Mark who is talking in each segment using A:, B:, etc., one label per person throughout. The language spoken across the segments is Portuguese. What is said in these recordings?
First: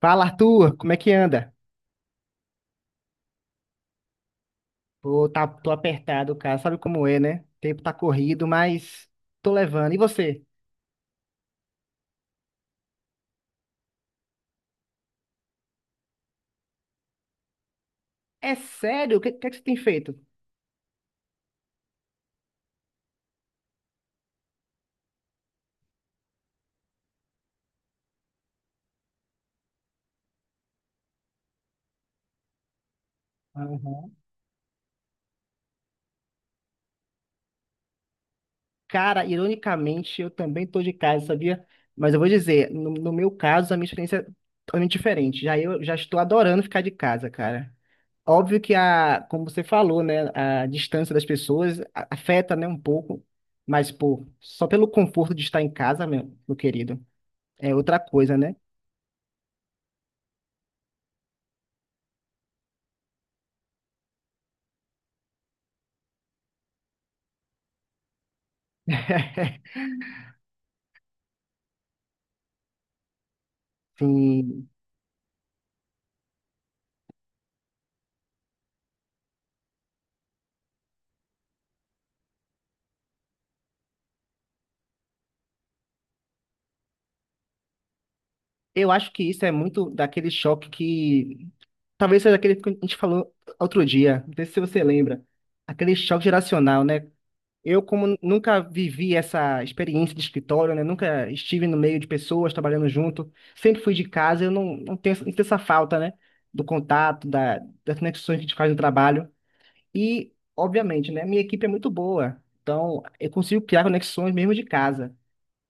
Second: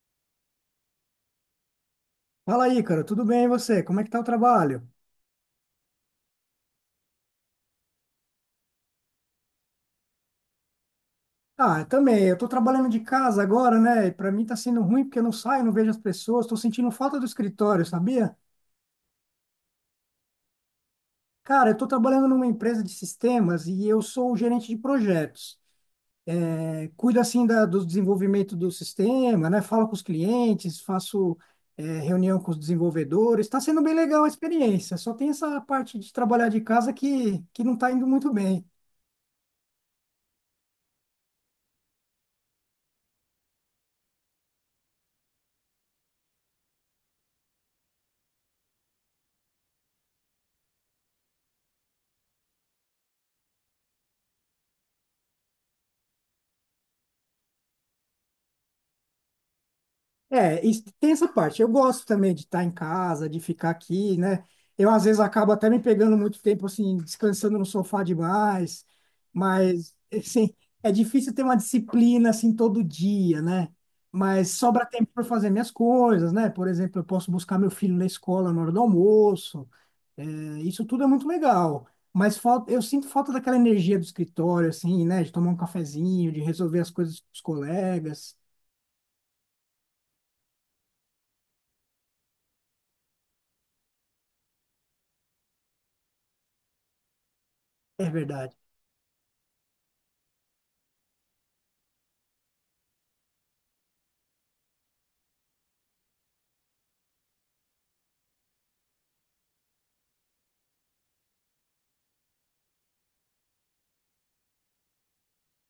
A: Fala, Arthur, como é que anda?
B: Fala aí, cara, tudo bem e você? Como é que tá o trabalho?
A: Pô, tá, tô apertado, cara. Sabe como é, né? O tempo tá corrido, mas tô levando. E você?
B: Ah, eu também, eu tô trabalhando de casa agora, né? E pra mim tá sendo ruim porque eu não saio, não vejo as pessoas, tô sentindo falta do escritório, sabia?
A: É sério? O que, que é que você tem feito?
B: Cara, eu tô trabalhando numa empresa de sistemas e eu sou o gerente de projetos. É, cuido assim do desenvolvimento do sistema, né? Falo com os clientes, faço reunião com os desenvolvedores. Tá sendo bem
A: Aham.
B: legal a experiência, só tem essa parte de trabalhar de casa que não tá indo muito bem.
A: Cara, ironicamente, eu também tô de casa, sabia? Mas eu vou dizer, no meu caso, a minha experiência é totalmente diferente. Já eu já estou adorando ficar de casa, cara. Óbvio que a, como você falou, né, a distância das pessoas afeta, né, um pouco, mas pô, só pelo conforto de estar em casa, meu querido, é outra coisa, né?
B: É, tem essa parte. Eu gosto também de estar em casa, de ficar aqui, né? Eu, às vezes, acabo até me pegando muito tempo, assim, descansando no sofá demais, mas, assim, é difícil ter uma disciplina, assim, todo dia, né? Mas
A: Sim,
B: sobra tempo para fazer minhas coisas, né? Por exemplo, eu posso buscar meu filho na escola na hora do almoço. É, isso tudo é muito legal. Mas falta, eu sinto falta daquela energia do escritório, assim, né? De tomar um cafezinho, de resolver as coisas com os colegas.
A: eu acho que isso é muito daquele choque que. Talvez seja daquele que a gente falou outro dia, não sei se você lembra. Aquele choque geracional, né? Eu,
B: É
A: como
B: verdade.
A: nunca vivi essa experiência de escritório, né? Nunca estive no meio de pessoas trabalhando junto, sempre fui de casa, eu não, não tenho essa falta, né? Do contato, das conexões que a gente faz no trabalho. E, obviamente, né? Minha equipe é muito boa, então eu consigo criar conexões mesmo de casa.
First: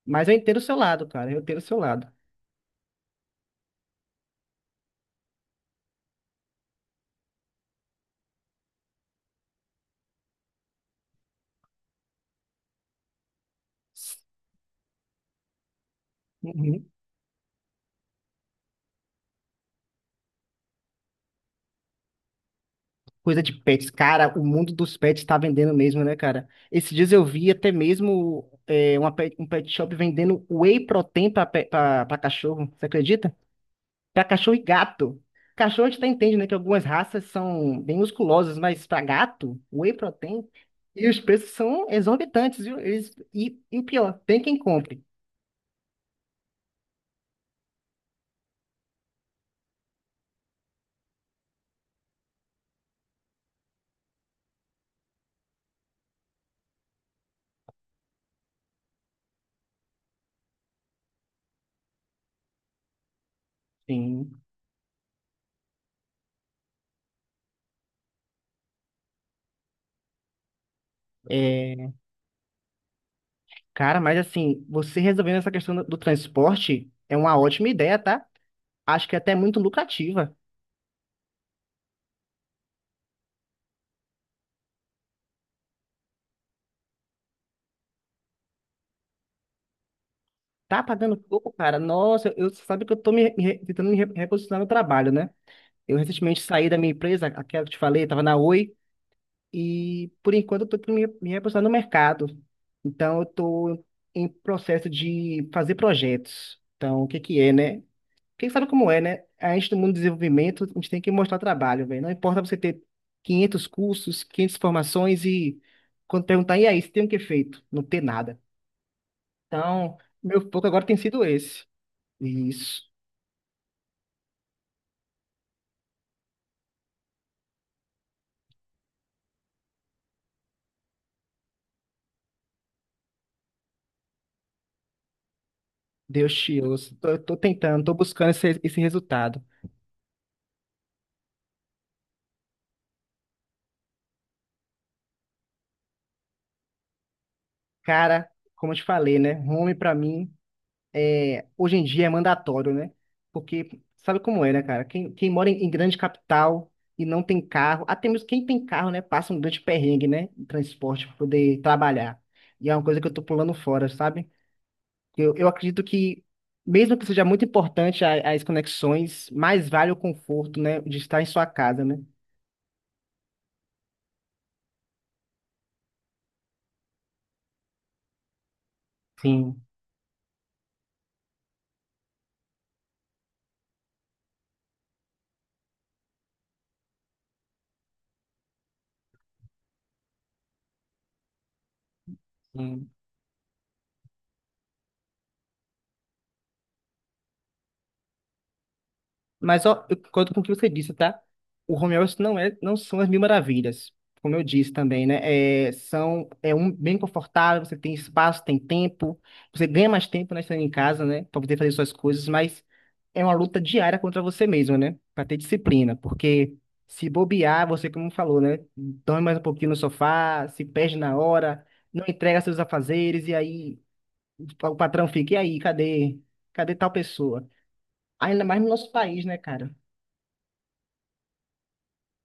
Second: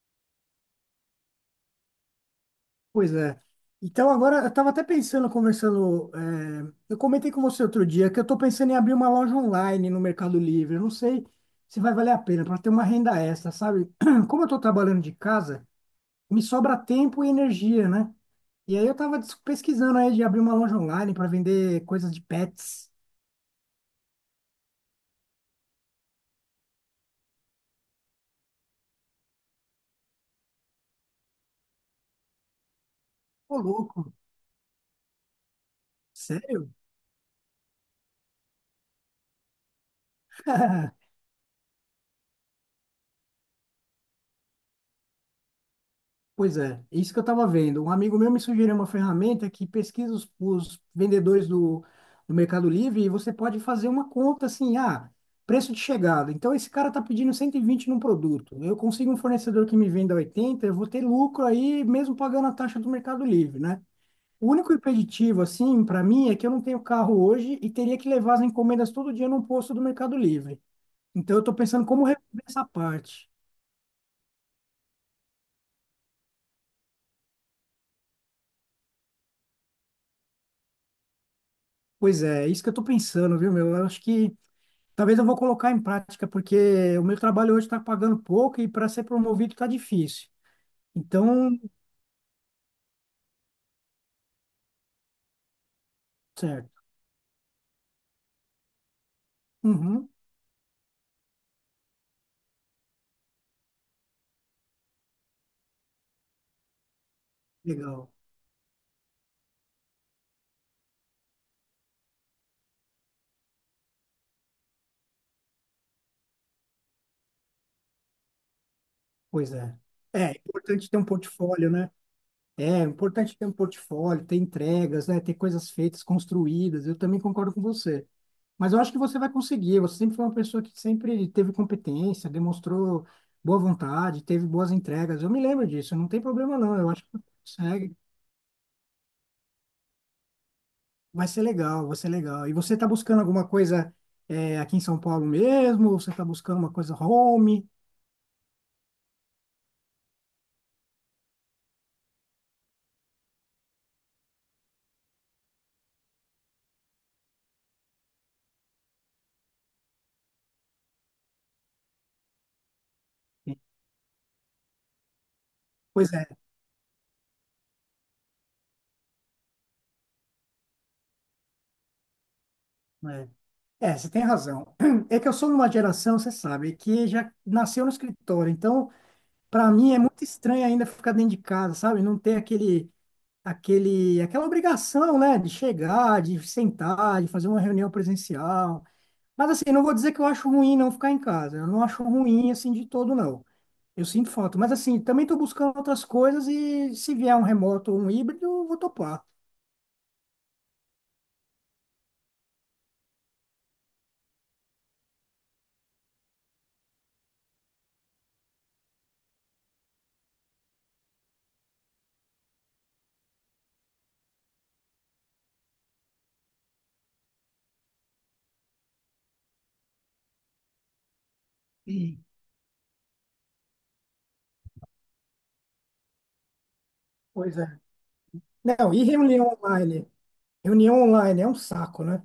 A: Mas eu entendo o seu lado, cara, eu entendo o seu lado.
B: Pois é. Então, agora, eu estava até pensando, conversando. Eu comentei com você outro dia que eu estou pensando em abrir uma loja online no Mercado Livre. Eu não sei se vai valer a pena para ter uma renda extra, sabe? Como eu estou trabalhando de casa, me sobra tempo e energia, né? E aí eu estava pesquisando aí de abrir uma loja online para vender coisas de pets.
A: Coisa de pets. Cara, o mundo dos pets tá vendendo mesmo, né, cara? Esses dias eu vi até mesmo um pet shop vendendo whey protein pra cachorro. Você acredita?
B: Ô, louco,
A: Pra cachorro e gato. Cachorro a gente até entende, né, que
B: sério?
A: algumas raças são bem musculosas, mas pra gato, whey protein. E os preços são exorbitantes, viu? Eles, e o pior, tem quem compre.
B: Pois é, é isso que eu estava vendo. Um amigo meu me sugeriu uma ferramenta que pesquisa os vendedores do Mercado Livre e você pode fazer uma conta assim, ah, preço de chegada. Então esse cara está pedindo 120 num produto. Eu consigo um fornecedor que me venda 80, eu vou ter lucro aí mesmo pagando a taxa do Mercado Livre, né?
A: Sim.
B: O único impeditivo assim para mim é que eu não tenho carro hoje e teria que levar as encomendas todo dia num posto do Mercado Livre. Então eu estou pensando
A: É,
B: como resolver essa parte.
A: cara, mas assim, você resolvendo essa questão do transporte é uma ótima ideia, tá? Acho que é até muito lucrativa.
B: Pois é, é isso que eu estou pensando, viu, meu? Eu acho que talvez eu vou colocar em prática, porque o meu trabalho hoje está pagando pouco e para ser promovido está difícil.
A: Tá pagando pouco,
B: Então,
A: cara. Nossa, eu sabe que eu tô tentando me reposicionar no trabalho, né? Eu recentemente saí da
B: certo.
A: minha empresa, aquela que eu te falei, tava na Oi,
B: Uhum,
A: e por enquanto eu tô tentando me reposicionar no mercado. Então eu tô em processo de fazer projetos. Então, o que que é, né?
B: legal.
A: Quem sabe como é, né? A gente do mundo do desenvolvimento, a gente tem que mostrar trabalho, velho. Não importa você ter 500 cursos, 500 formações e quando perguntar, e aí, você tem o que feito? Não ter nada.
B: Pois é.
A: Então,
B: É
A: meu foco agora
B: importante
A: tem
B: ter um
A: sido esse.
B: portfólio, né? É
A: Isso.
B: importante ter um portfólio, ter entregas, né? Ter coisas feitas, construídas. Eu também concordo com você. Mas eu acho que você vai conseguir. Você sempre foi uma pessoa que sempre teve competência, demonstrou boa vontade, teve boas entregas. Eu me lembro disso. Não tem
A: Deus
B: problema,
A: te
B: não. Eu
A: ouça.
B: acho que
A: Tô,
B: você
A: tô tentando, tô
B: consegue.
A: buscando esse resultado.
B: Vai ser legal, vai ser legal. E você está buscando alguma coisa aqui em São Paulo mesmo? Ou você está buscando uma coisa home?
A: Cara, como eu te falei, né? Home pra mim, hoje em dia é mandatório, né? Porque sabe como é, né, cara? Quem mora em grande capital e não tem carro, até mesmo quem tem carro, né, passa um grande perrengue, né? Em transporte pra poder trabalhar. E é uma coisa que eu tô pulando fora, sabe? Eu acredito
B: Pois
A: que,
B: é,
A: mesmo que seja muito importante as conexões, mais vale o conforto, né? De estar em sua casa, né?
B: né? É, você tem razão. É que eu sou de uma geração, você sabe, que já nasceu no escritório. Então,
A: Sim.
B: para mim é muito estranho ainda ficar dentro de casa, sabe? Não ter aquela obrigação, né, de chegar, de sentar, de fazer uma reunião presencial. Mas assim, não vou dizer que eu acho ruim não ficar em casa. Eu não acho ruim assim de
A: Sim.
B: todo, não. Eu sinto falta. Mas assim, também estou buscando outras coisas e se vier um remoto ou um híbrido, eu vou topar.
A: Mas ó, eu concordo com o que você disse, tá? O home office não é, não são as mil maravilhas, como eu disse também, né? É, são, é um bem confortável, você tem espaço, tem tempo, você ganha mais tempo, né, estando em casa, né, para poder fazer suas coisas, mas é uma luta diária contra você mesmo, né? Para ter disciplina, porque se bobear, você, como falou, né, dorme mais um pouquinho no sofá, se perde na hora, não
B: Sim.
A: entrega seus afazeres, e aí o patrão fica, e aí, cadê? Cadê tal pessoa?
B: Pois é.
A: Ainda mais no nosso
B: Não, e
A: país, né,
B: reunião
A: cara?
B: online? Reunião online é um saco, né?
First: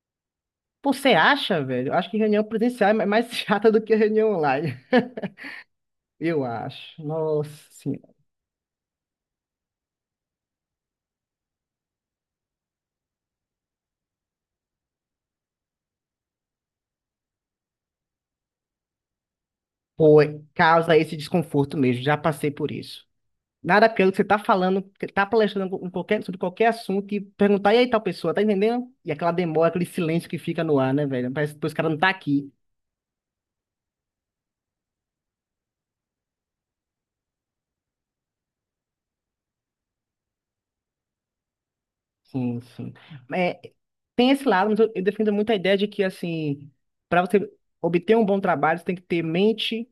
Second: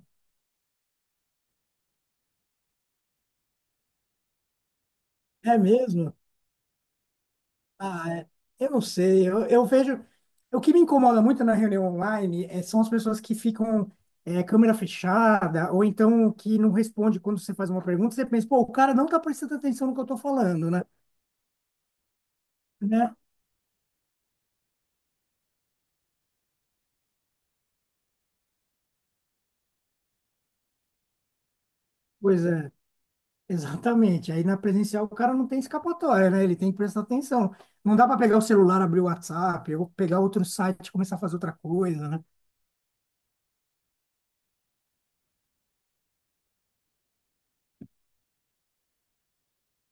A: Pô, você acha, velho? Eu acho que reunião presencial é mais chata do que reunião online.
B: É mesmo?
A: Eu acho. Nossa
B: Ah,
A: senhora.
B: é. Eu não sei. Eu vejo. O que me incomoda muito na reunião online são as pessoas que ficam câmera fechada, ou então que não responde quando você faz uma pergunta. Você pensa, pô, o cara não tá prestando atenção no que eu tô
A: Pô,
B: falando, né?
A: causa esse desconforto mesmo. Já passei por isso.
B: Né?
A: Nada pelo que você tá falando, que tá palestrando em sobre qualquer assunto e perguntar, e aí tal pessoa, tá entendendo? E aquela demora, aquele silêncio que fica no ar, né, velho? Parece que os caras não tá
B: Pois
A: aqui.
B: é. Exatamente. Aí na presencial o cara não tem escapatória, né? Ele tem que prestar atenção. Não dá para pegar o celular, abrir o WhatsApp, ou pegar outro site e começar a fazer outra coisa, né?
A: Sim, sim. É, tem esse lado, mas eu defendo muito a ideia de que, assim, para você obter um bom trabalho, você tem que ter mente,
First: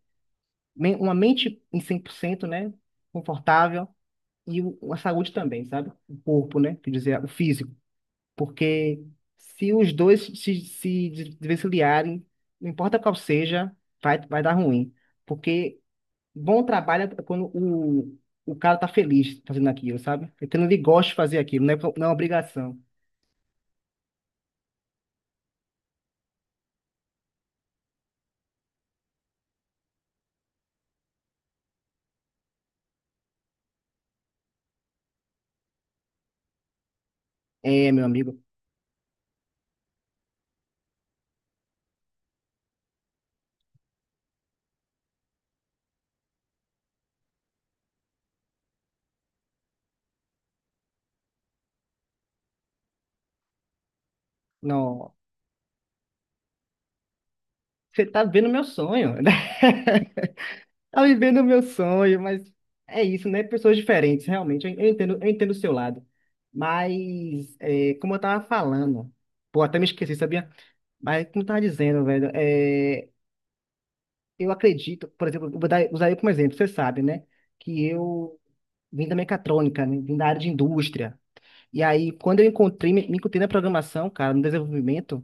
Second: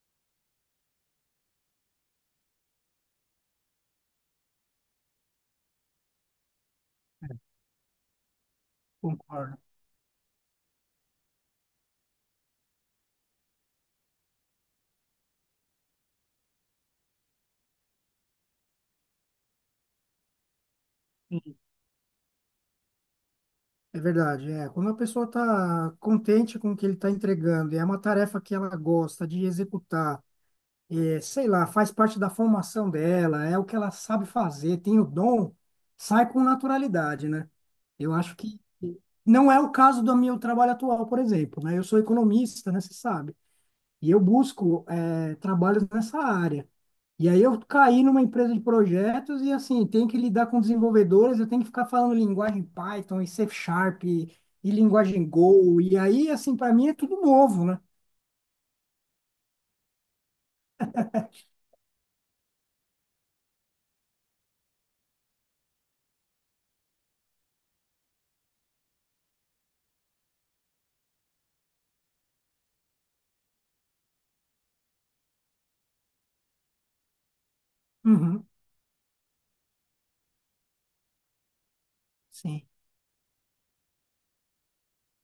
A: men- uma mente em 100%, né? Confortável e a saúde também, sabe? O corpo, né? Quer dizer, o
B: É,
A: físico. Porque
B: concordo.
A: se os dois se desvencilharem, não importa qual seja, vai dar ruim. Porque bom trabalho é quando o cara tá feliz fazendo aquilo, sabe? É quando ele gosta de fazer aquilo, não é obrigação.
B: É verdade, é. Quando a pessoa está contente com o que ele está entregando, e é uma tarefa que ela gosta de executar, sei lá, faz parte da formação dela, é o que ela sabe fazer, tem o dom, sai com naturalidade, né?
A: É, meu
B: Eu acho
A: amigo,
B: que não é o caso do meu trabalho atual, por exemplo, né? Eu sou economista, né? Você sabe. E eu busco, trabalhos nessa área. E aí eu caí numa empresa de projetos e assim, tem que lidar com desenvolvedores, eu tenho que ficar falando linguagem Python e C Sharp e
A: não,
B: linguagem Go. E aí, assim, para mim é tudo novo, né?
A: você tá vendo meu sonho, né? Tá vivendo o meu sonho, mas é isso, né? Pessoas diferentes, realmente. Eu entendo o seu lado. Mas, como eu tava falando, pô, até me esqueci, sabia? Mas, como eu tava dizendo, velho, eu acredito, por exemplo, eu vou usar eu como exemplo, você sabe, né? Que eu
B: Uhum,
A: vim da mecatrônica, né? Vim da área de indústria. E aí, quando eu
B: sim,
A: encontrei, me, me encontrei na programação, cara, no desenvolvimento.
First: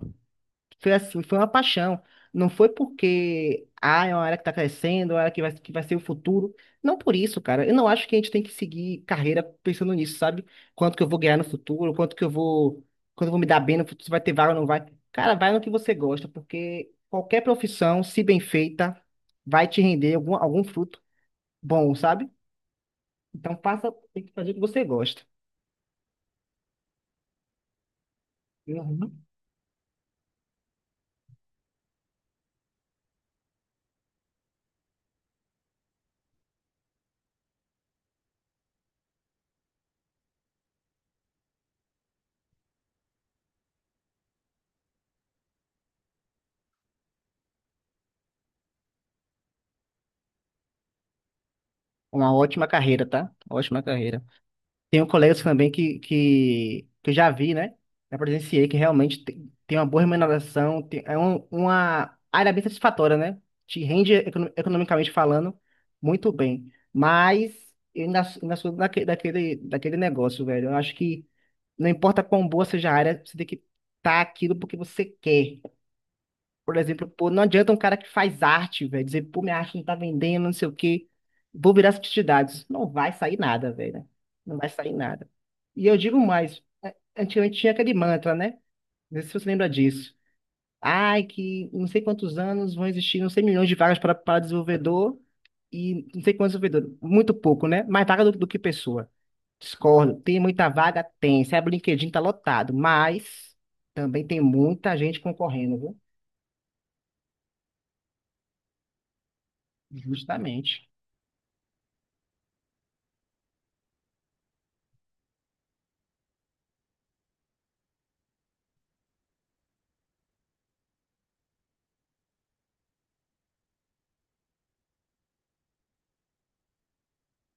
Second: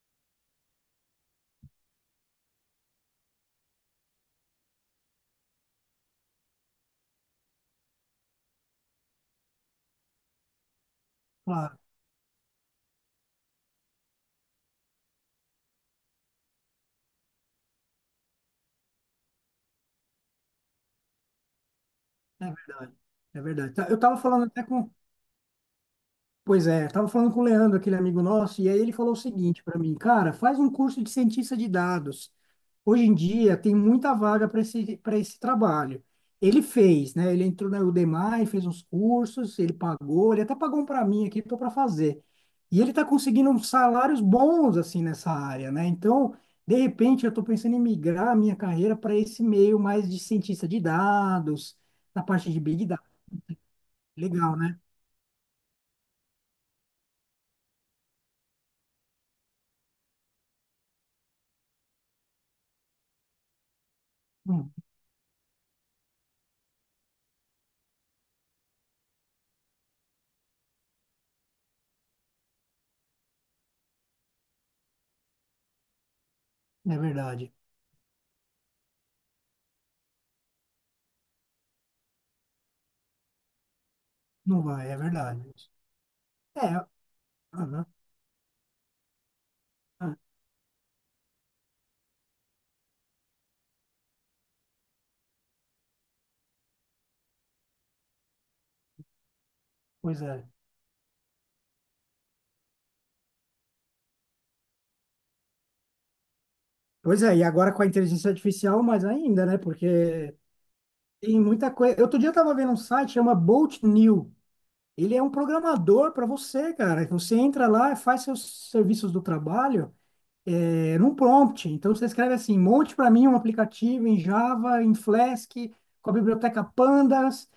A: Foi assim, foi uma paixão. Não foi porque, é uma área que está crescendo, é uma área que vai ser o futuro. Não por isso, cara. Eu não acho que a gente tem que seguir carreira pensando nisso, sabe? Quanto que eu vou ganhar no
B: claro,
A: futuro, quanto eu vou me dar bem no futuro, se vai ter vaga ou não vai. Cara, vai no que você gosta, porque qualquer profissão, se bem feita, vai te render algum fruto bom, sabe?
B: é verdade. É
A: Então
B: verdade. Tá,
A: passa,
B: eu estava
A: tem que
B: falando
A: fazer o que
B: até
A: você
B: com,
A: gosta.
B: pois é, tava falando com o Leandro, aquele amigo nosso, e aí ele falou o
A: Uhum.
B: seguinte para mim, cara, faz um curso de cientista de dados. Hoje em dia tem muita vaga para esse trabalho. Ele fez, né? Ele entrou na Udemy, fez uns cursos, ele pagou, ele até pagou um para mim aqui, estou para fazer. E ele está conseguindo uns salários bons assim nessa área, né? Então, de repente, eu estou pensando em migrar a minha carreira para esse meio mais de cientista de dados, na
A: Uma
B: parte de
A: ótima
B: Big Data.
A: carreira, tá? Ótima carreira.
B: Legal, né?
A: Tenho colegas também que eu já vi, né? Já presenciei que realmente tem uma boa remuneração, uma área bem satisfatória, né? Te rende
B: Hum,
A: economicamente falando muito bem. Mas eu ainda sou daquele negócio, velho. Eu acho que não importa quão boa seja a área, você tem que estar aquilo porque você quer. Por
B: é
A: exemplo, pô, não
B: verdade.
A: adianta um cara que faz arte, velho, dizer, pô, minha arte não tá vendendo, não sei o quê, vou virar publicidade. Não vai sair nada, velho, né? Não
B: Não
A: vai
B: vai,
A: sair
B: é
A: nada.
B: verdade.
A: E eu digo mais,
B: É,
A: antigamente tinha
B: aham,
A: aquele mantra, né? Não sei se você lembra disso.
B: ah,
A: Ai, que não sei quantos anos vão existir, não sei milhões de vagas para desenvolvedor e não sei quantos desenvolvedores. Muito pouco, né? Mais vaga do que pessoa. Discordo.
B: pois
A: Tem
B: é.
A: muita vaga? Tem. Se abre o LinkedIn, tá lotado. Mas também tem muita gente concorrendo, viu?
B: Pois é, e agora com a inteligência artificial, mais ainda, né? Porque
A: Justamente.
B: tem muita coisa. Outro dia eu tava vendo um site, chama Bolt New. Ele é um programador para você, cara. Você entra lá, faz seus serviços do trabalho num prompt. Então você escreve assim, monte para mim um aplicativo em Java, em Flask, com a biblioteca Pandas,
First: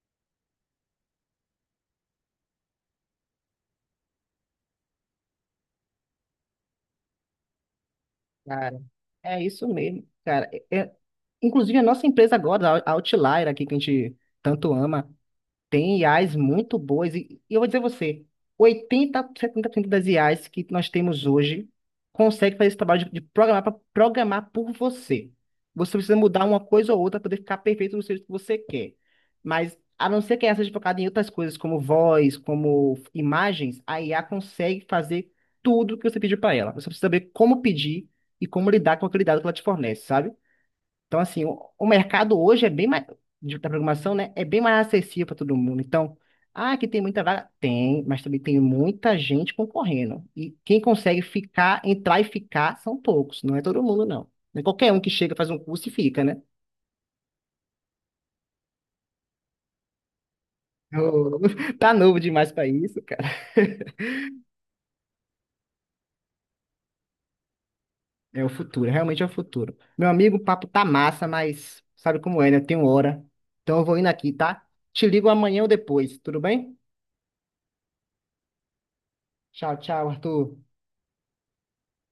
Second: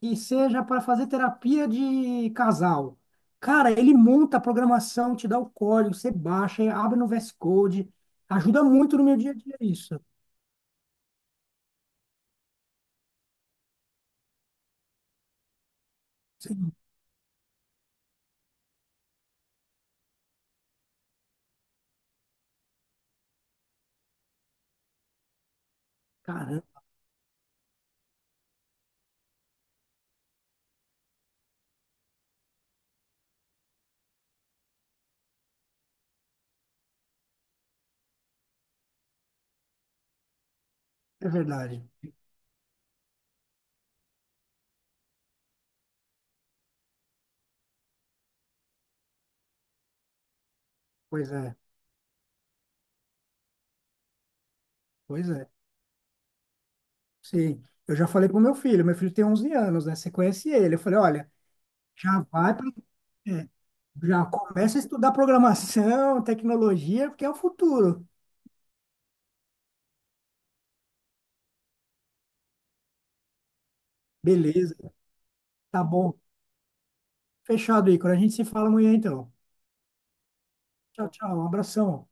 B: que seja para fazer terapia de casal. Cara, ele monta a programação, te dá o código, você baixa, abre no VS Code. Ajuda muito no meu dia a
A: É
B: dia
A: isso
B: isso.
A: mesmo, cara. Inclusive, a nossa empresa agora, a Outlier, aqui que a gente tanto ama, tem IAs
B: Sim,
A: muito boas, e eu vou dizer a você, 80, 70% das IAs que nós temos hoje consegue fazer esse trabalho de programar para programar por você. Você precisa mudar uma
B: caramba,
A: coisa ou outra para poder ficar perfeito no jeito que você quer. Mas, a não ser que essa seja focada em outras coisas, como voz, como imagens, a IA consegue fazer tudo que você pediu para ela. Você precisa saber como pedir e como lidar com aquele dado que ela te fornece, sabe? Então,
B: é
A: assim, o,
B: verdade.
A: o mercado hoje é bem mais, da programação, né? É bem mais acessível para todo mundo. Então, que tem muita vaga? Tem, mas também tem muita gente concorrendo. E quem consegue
B: Pois é,
A: ficar, entrar e ficar são poucos, não é todo mundo, não. Não é qualquer um que
B: pois
A: chega, faz
B: é.
A: um curso e fica, né?
B: Sim, eu já falei pro meu filho tem 11 anos, né? Você conhece ele. Eu falei, olha,
A: Ô, tá novo
B: já
A: demais
B: vai
A: para
B: para
A: isso, cara.
B: já começa a estudar programação, tecnologia, porque é o futuro.
A: É o futuro, realmente é o futuro. Meu amigo, o papo tá massa, mas sabe como é, né? Tem hora. Então eu vou indo aqui, tá?
B: Beleza,
A: Te ligo amanhã ou
B: tá bom.
A: depois, tudo bem?
B: Fechado, aí. Quando a gente se fala amanhã, então.
A: Tchau, tchau, Arthur.
B: Tchau, tchau. Um abração.